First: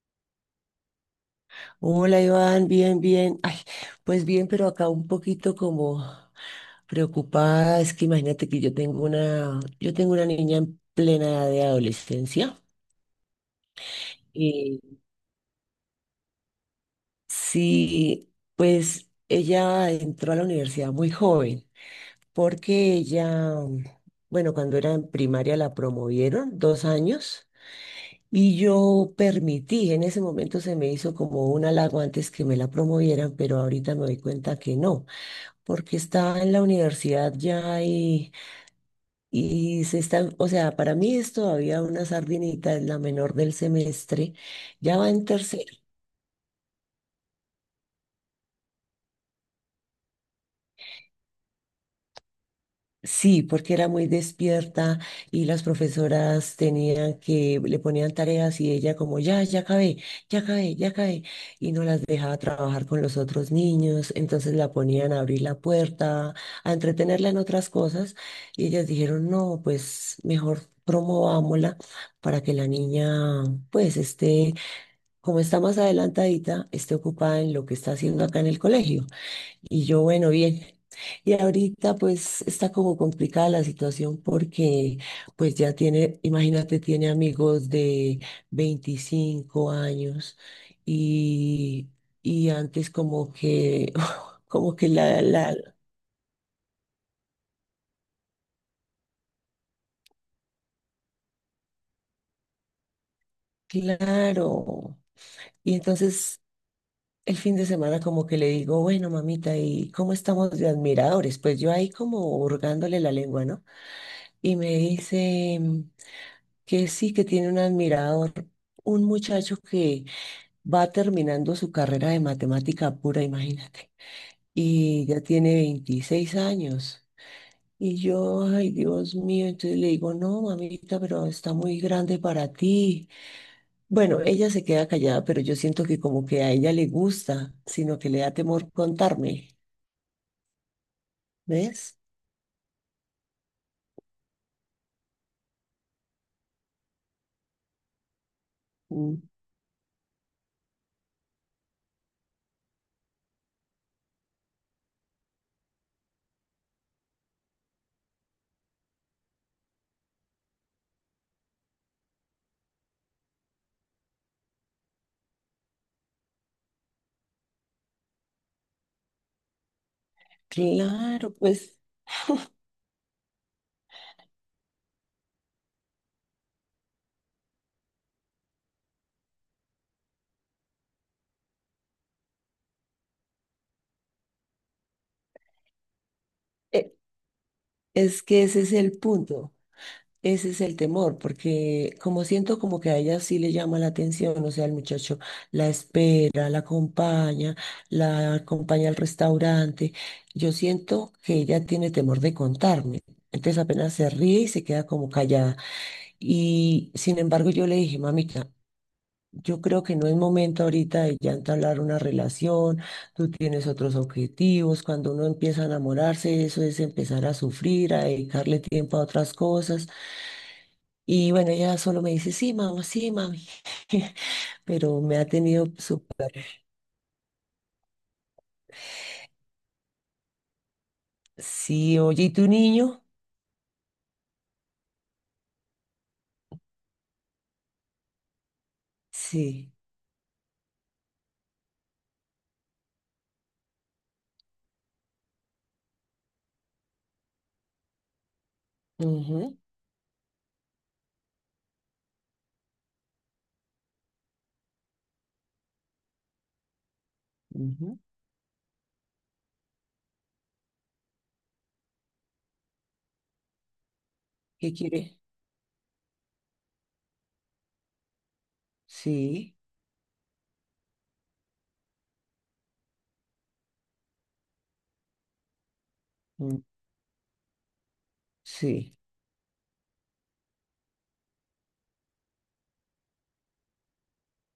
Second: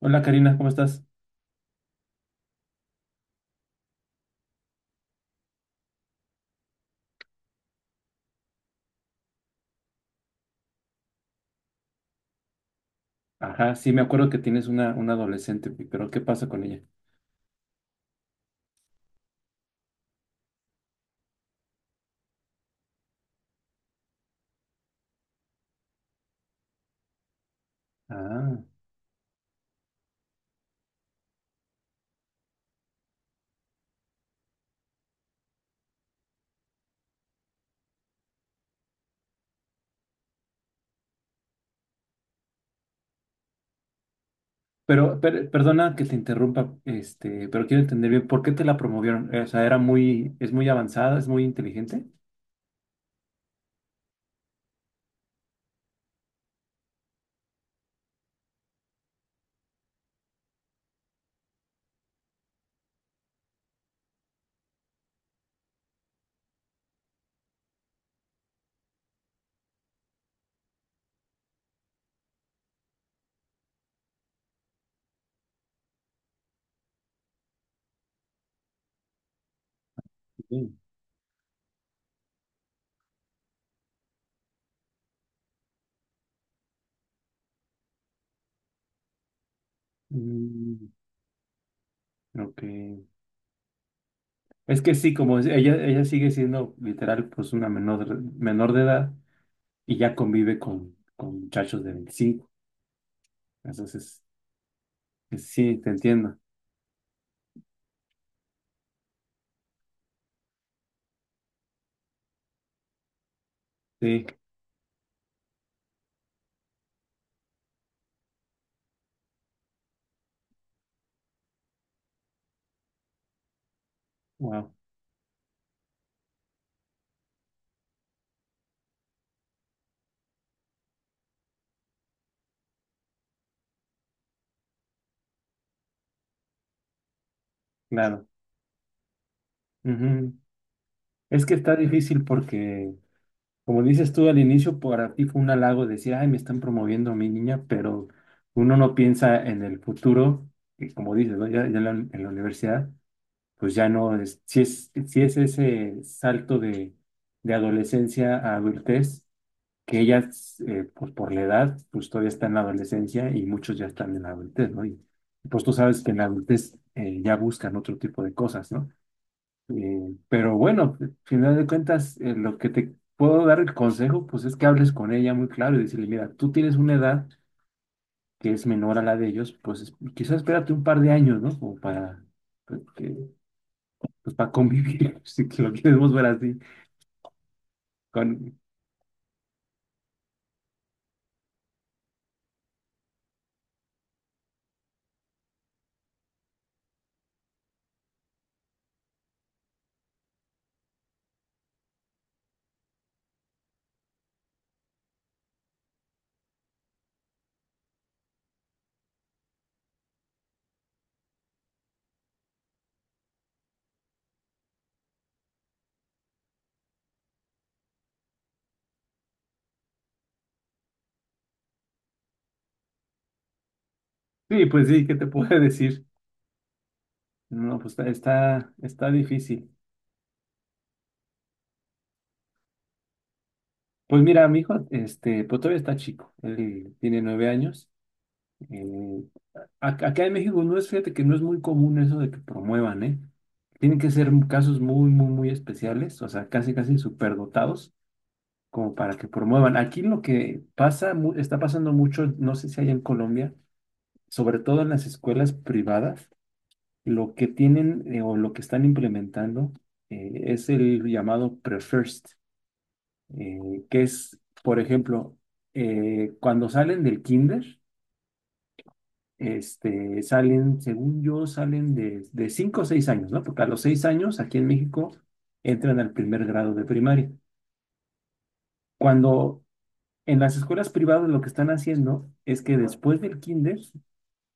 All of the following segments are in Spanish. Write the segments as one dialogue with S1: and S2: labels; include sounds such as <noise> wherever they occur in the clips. S1: Hola Karina, ¿cómo estás?
S2: Hola Iván, bien, bien. Ay, pues bien, pero acá un poquito como preocupada. Es que imagínate que yo tengo una niña en plena edad de adolescencia.
S1: Ajá, sí, me acuerdo que tienes
S2: Y
S1: una adolescente, pero ¿qué pasa con ella?
S2: sí, pues ella entró a la universidad muy joven, porque ella, bueno, cuando era en primaria la promovieron 2 años y
S1: Ah,
S2: yo permití, en ese momento se me hizo como un halago antes que me la promovieran, pero ahorita me doy cuenta que no. Porque está en la universidad ya y se está, o sea, para mí es todavía una sardinita, es la menor del semestre, ya va
S1: pero
S2: en tercero.
S1: perdona que te interrumpa, pero quiero entender bien, ¿por qué te la promovieron? O sea, era muy, es muy avanzada, es muy inteligente.
S2: Sí, porque era muy despierta y las profesoras le ponían tareas y ella como, ya, ya acabé, ya acabé, ya acabé, y no las dejaba trabajar con los otros niños, entonces la ponían a abrir la puerta, a entretenerla en otras cosas, y ellas dijeron, no, pues mejor promovámosla para que la niña, pues esté, como está más adelantadita, esté ocupada en lo que está haciendo acá en el colegio. Y yo, bueno, bien.
S1: Sí.
S2: Y ahorita pues está como complicada la situación porque pues ya tiene, imagínate, tiene amigos de 25 años
S1: Mm,
S2: y, y
S1: ok.
S2: antes como que, <laughs> como
S1: Es
S2: que
S1: que sí, ella, ella sigue siendo literal, pues una menor, menor de edad y ya convive con muchachos de 25. Entonces,
S2: claro. Y
S1: sí, te entiendo.
S2: entonces el fin de semana como que le digo, bueno, mamita, ¿y cómo estamos de admiradores? Pues yo ahí como hurgándole la lengua, ¿no?
S1: Sí,
S2: Y me dice que sí, que tiene un admirador, un muchacho que va terminando su carrera de matemática pura, imagínate,
S1: wow,
S2: y ya tiene 26 años. Y yo, ay, Dios mío. Entonces le digo, no, mamita, pero está muy grande para ti. Bueno, ella se queda callada, pero yo siento que como que a ella le gusta, sino que le
S1: claro.
S2: da temor contarme,
S1: Ujú. Es que está
S2: ¿ves?
S1: difícil porque como dices tú al inicio, para ti fue un halago decir, ay, me están promoviendo a mi niña, pero uno no
S2: Mm.
S1: piensa en el futuro, y como dices, ¿no? Ya, ya en la universidad, pues ya no es, si es, si es ese salto de adolescencia a adultez, que ellas, pues por la edad, pues todavía están en la adolescencia y muchos ya están en la adultez, ¿no? Y pues tú sabes que en la adultez ya buscan otro tipo de cosas, ¿no? Pero bueno, al
S2: Claro,
S1: final de
S2: pues
S1: cuentas, lo que te puedo dar el consejo, pues es que hables con ella muy claro y decirle, mira, tú tienes una edad que es menor a la de ellos, quizás espérate un par de años, ¿no? Como para, pues, pues, para convivir, <laughs> si que lo queremos ver así.
S2: e- es que
S1: Con...
S2: ese es el punto. Ese es el temor, porque como siento como que a ella sí le llama la atención, o sea, el muchacho la espera, la acompaña al restaurante. Yo siento que ella tiene temor de contarme. Entonces apenas se ríe y se queda como callada. Y sin embargo yo le dije, mamita, yo creo que no es momento ahorita de ya entablar una relación, tú tienes otros objetivos, cuando uno empieza a enamorarse, eso es empezar a sufrir, a dedicarle tiempo a otras cosas. Y bueno, ella solo me dice, sí, mamá, sí, mami. <laughs>
S1: Sí, pues
S2: Pero
S1: sí, ¿qué
S2: me
S1: te
S2: ha
S1: puedo <laughs>
S2: tenido
S1: decir?
S2: súper.
S1: No, pues está, está, está difícil.
S2: Sí, oye, ¿y tu niño?
S1: Pues mira, mi hijo, pues todavía está chico, él tiene 9 años, eh,
S2: Sí.
S1: Acá en México no es, fíjate que no es muy común eso de que promuevan, ¿eh? Tienen que ser casos muy, muy, muy especiales, o sea, casi, casi superdotados, como para que
S2: Ujú,
S1: promuevan. Aquí lo que pasa, está pasando mucho, no sé si hay en Colombia, sobre todo en las escuelas privadas, lo que
S2: ujú.
S1: tienen o lo que están implementando es el llamado pre-first, eh, que es,
S2: ¿Qué
S1: por
S2: quiere?
S1: ejemplo, cuando salen del kinder.
S2: Sí.
S1: Salen, según yo, salen de 5 o 6 años, ¿no? Porque a los 6 años aquí en México entran al primer
S2: Mm.
S1: grado de primaria.
S2: Sí.
S1: Cuando en las escuelas privadas lo que están haciendo es que después del kinder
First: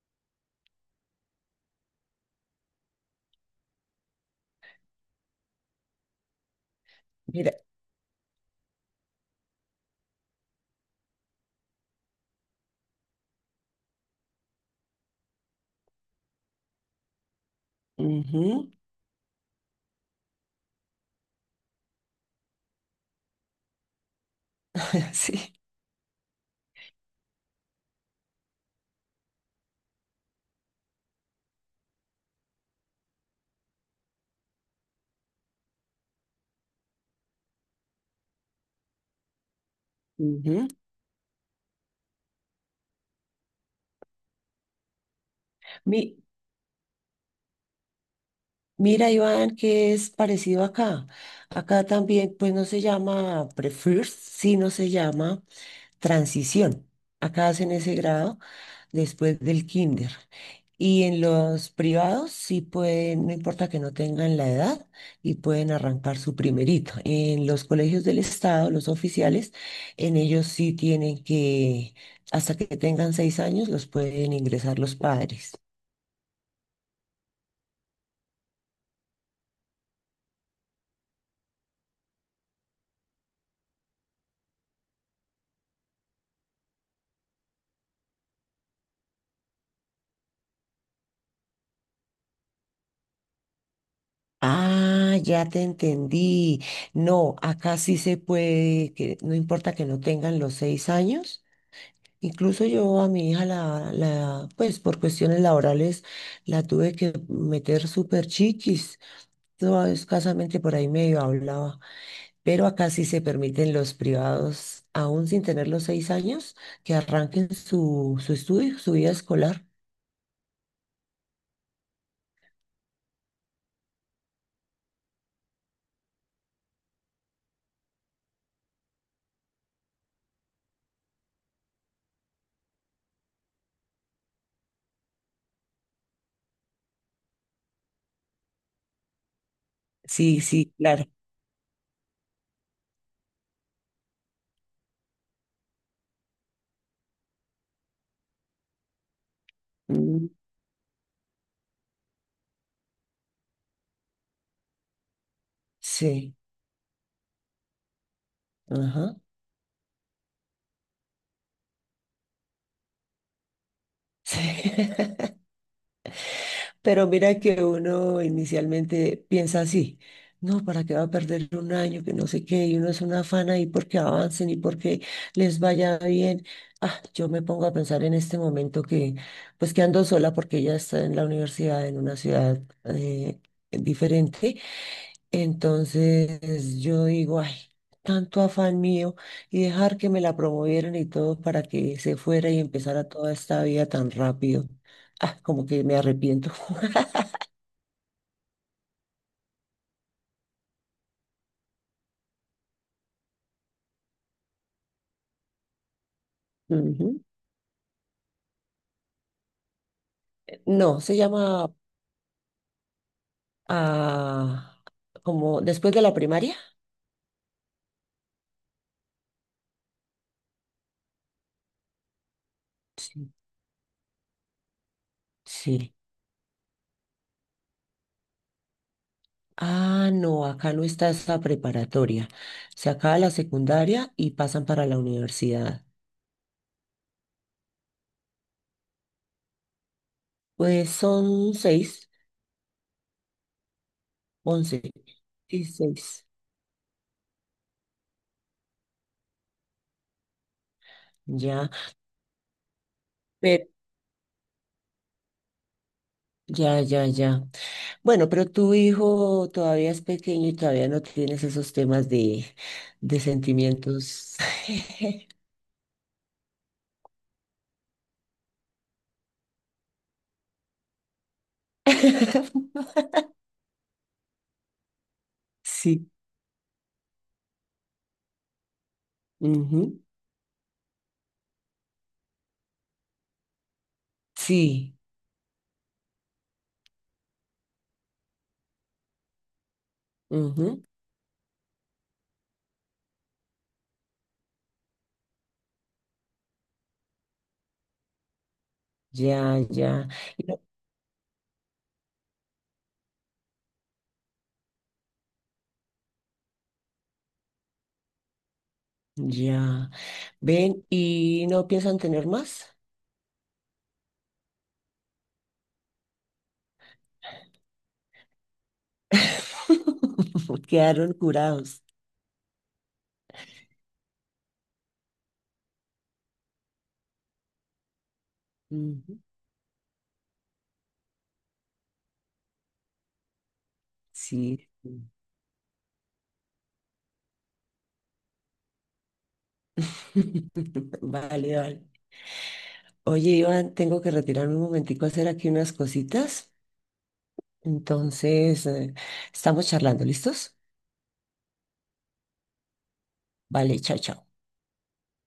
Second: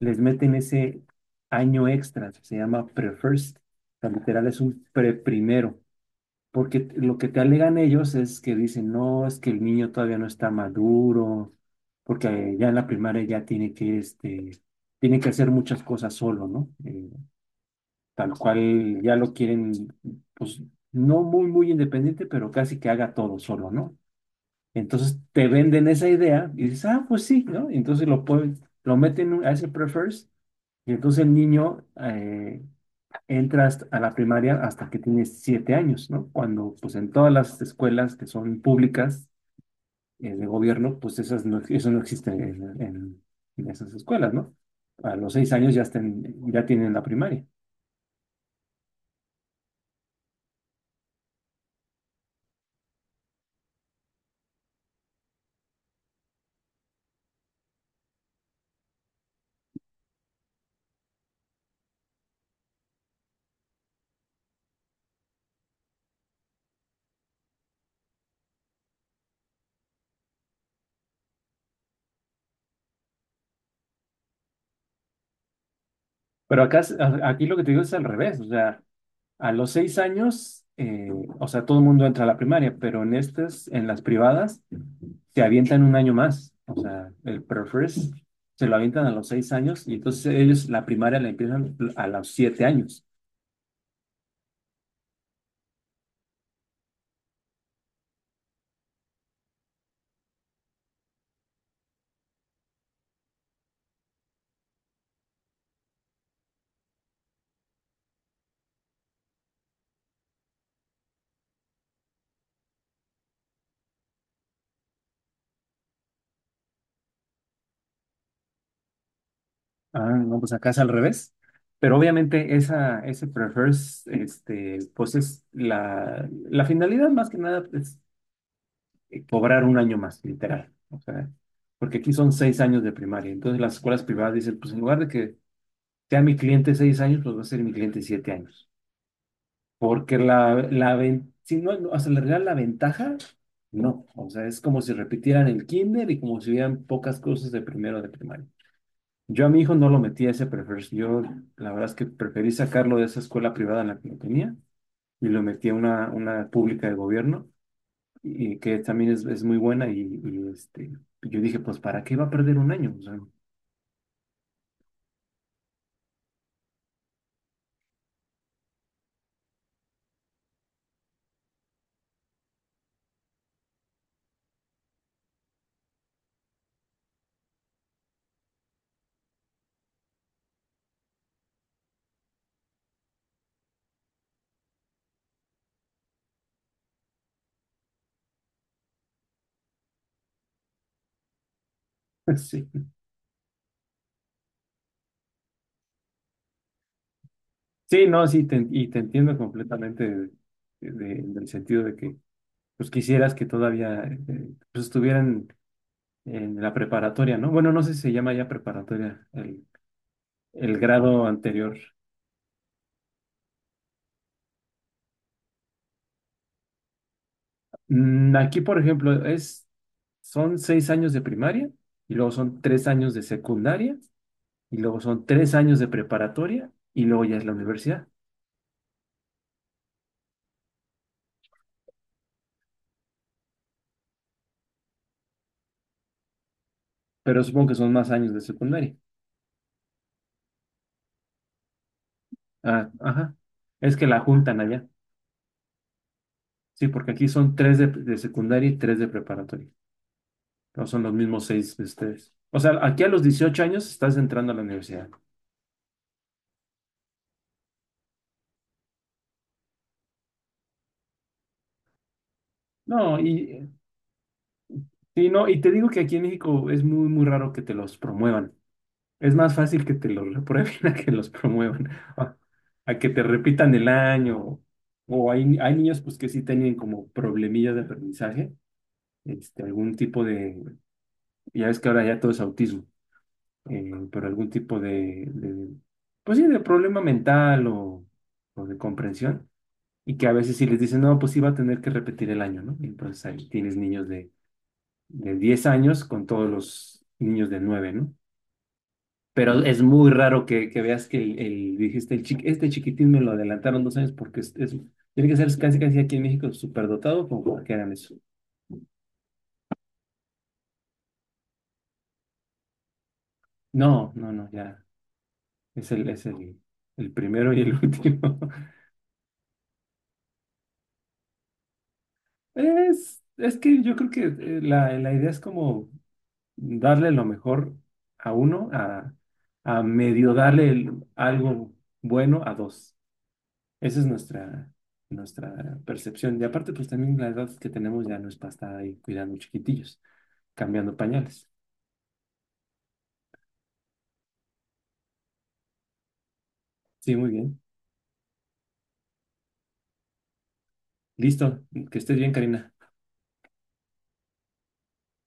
S1: les meten ese año extra, se llama pre-first, o sea, literal es un pre-primero. Porque lo que te
S2: Mira.
S1: alegan ellos es que dicen, no, es que el niño todavía no está maduro, porque ya en la primaria ya tiene que, tiene que hacer muchas cosas solo, ¿no? Tal
S2: Ujú.
S1: cual ya lo quieren, pues, no muy, muy independiente, pero casi que haga todo solo, ¿no?
S2: <laughs>
S1: Entonces
S2: Sí.
S1: te venden esa idea y dices, ah, pues sí, ¿no? Y entonces lo pueden, lo meten a ese prefers y entonces el niño, entras a la primaria hasta que tienes 7 años, ¿no? Cuando, pues, en todas las escuelas que son públicas, de
S2: Ujú.
S1: gobierno, pues esas no, eso no existe en esas escuelas, ¿no? A los seis años ya,
S2: Mi-
S1: estén, ya tienen la primaria.
S2: Mira, Iván, que es parecido acá. Acá también, pues no se llama Prefirst, sí, no se llama Transición. Acá hacen ese grado después del kinder. Y en los privados sí pueden, no importa que no tengan la edad, y pueden arrancar su primerito. En los colegios del estado, los oficiales, en ellos sí tienen que, hasta que tengan 6 años, los pueden ingresar los padres.
S1: Pero acá, aquí lo que te digo es al revés, o sea, a los seis años, o sea, todo el mundo entra a la primaria, pero en estas, en las privadas, te avientan un año más, o sea, el prefres se lo avientan a los 6 años y entonces ellos la primaria la empiezan a los 7 años.
S2: Ah, ya te entendí. No, acá sí se puede, que no importa que no tengan los 6 años. Incluso yo a mi hija la, la, pues por cuestiones laborales la tuve que meter súper chiquis. Yo escasamente por ahí medio hablaba, pero acá sí se permiten los privados, aún sin tener los 6 años, que arranquen su estudio, su vida escolar.
S1: Ah, no, pues acá es al revés. Pero obviamente esa, ese prefers, pues es la, la finalidad más que nada es cobrar un año más, literal. O sea, porque aquí son 6 años de primaria. Entonces las escuelas privadas dicen, pues en lugar de que sea mi cliente 6 años, pues va a ser mi cliente 7 años. Porque
S2: Sí,
S1: la,
S2: sí,
S1: la,
S2: claro.
S1: si no, no, o le regalan la ventaja, no. O sea, es como si repitieran el kinder y como si hubieran pocas cosas de primero de primaria. Yo a mi hijo no lo metí
S2: Mm.
S1: a ese prefer. Yo la verdad es que preferí sacarlo de esa escuela privada en la que lo tenía y lo metí a
S2: Sí,
S1: una pública de gobierno y que también
S2: ajá.
S1: es muy buena y, yo dije, pues ¿para qué va a perder un año? O sea,
S2: <laughs> Sí. Pero mira que uno inicialmente piensa así, no, ¿para qué va a perder un año? Que no sé qué, y uno es una afán ahí porque avancen y porque les vaya bien. Ah, yo me pongo a pensar en este momento que, pues que ando sola porque ella está en la universidad, en una ciudad diferente. Entonces yo digo, ay, tanto afán mío y dejar que me la promovieran y todo para que se fuera y
S1: <laughs> sí.
S2: empezara toda esta vida tan rápido. Ah, como que me arrepiento. <laughs>
S1: Sí, no, sí, te, y te entiendo completamente del sentido de que pues quisieras que todavía pues, estuvieran en la
S2: Ujú.
S1: preparatoria, ¿no? Bueno, no sé si se llama ya preparatoria el
S2: No, se
S1: grado
S2: llama
S1: anterior.
S2: ah, como después de la primaria.
S1: Mm, aquí, por ejemplo, es, son seis años de primaria y luego son 3 años de
S2: Sí.
S1: secundaria y luego son tres años de
S2: Sí.
S1: preparatoria y luego ya es la universidad.
S2: Ah, no, acá no está esa preparatoria. Se acaba la secundaria y pasan para la universidad.
S1: Pero supongo que son más años de secundaria.
S2: Pues son seis,
S1: Ah, ajá. Es que la juntan
S2: 11
S1: allá.
S2: y seis.
S1: Sí, porque aquí son tres de secundaria y tres de preparatoria. No son los mismos
S2: Ya,
S1: seis de ustedes. O sea, aquí a los dieciocho
S2: pero
S1: años estás entrando a la universidad.
S2: ya, ya, ya. Bueno, pero tu hijo todavía es pequeño y todavía no tienes esos temas de,
S1: No,
S2: de
S1: y,
S2: sentimientos.
S1: y no, y te digo que aquí en México es muy, muy raro que te los promuevan. Es más fácil que te los reprueben <laughs> a que los promuevan, a,
S2: <laughs>
S1: a que te repitan el año. O hay niños
S2: Sí.
S1: pues que sí tienen como problemillas de aprendizaje, algún
S2: Ujú.
S1: tipo de, ya ves que ahora ya todo es autismo, pero algún tipo
S2: Sí.
S1: de, pues sí, de problema mental o de comprensión. Y que a veces sí les
S2: Ujú.
S1: dicen, no, pues sí va a tener que repetir el año, ¿no? Y entonces ahí tienes niños de 10 años con todos los niños de nueve, ¿no?
S2: Ya,
S1: Pero es
S2: ya.
S1: muy
S2: Y
S1: raro
S2: no-
S1: que veas que el, dijiste, el este chiquitín me lo adelantaron dos años porque tiene que ser casi casi aquí en México superdotado como para que hagan eso.
S2: Ya. Ven, ¿y no piensan tener más?
S1: No, no, no, ya. Es el primero y el <laughs> último.
S2: <laughs> Quedaron curados.
S1: Es que yo creo que la, la idea es como darle lo mejor a uno,
S2: Ujú.
S1: a medio darle algo bueno a dos. Esa es
S2: Sí.
S1: nuestra, nuestra percepción. Y aparte, pues también la edad que tenemos ya no es para estar ahí cuidando chiquitillos, cambiando
S2: <laughs>
S1: pañales.
S2: Vale, vale. Oye, Iván, tengo que retirarme un momentico a hacer aquí unas cositas.
S1: Sí, muy bien.
S2: Entonces, estamos charlando, ¿listos?
S1: Listo. Que estés bien, Karina.
S2: Vale, chao, chao.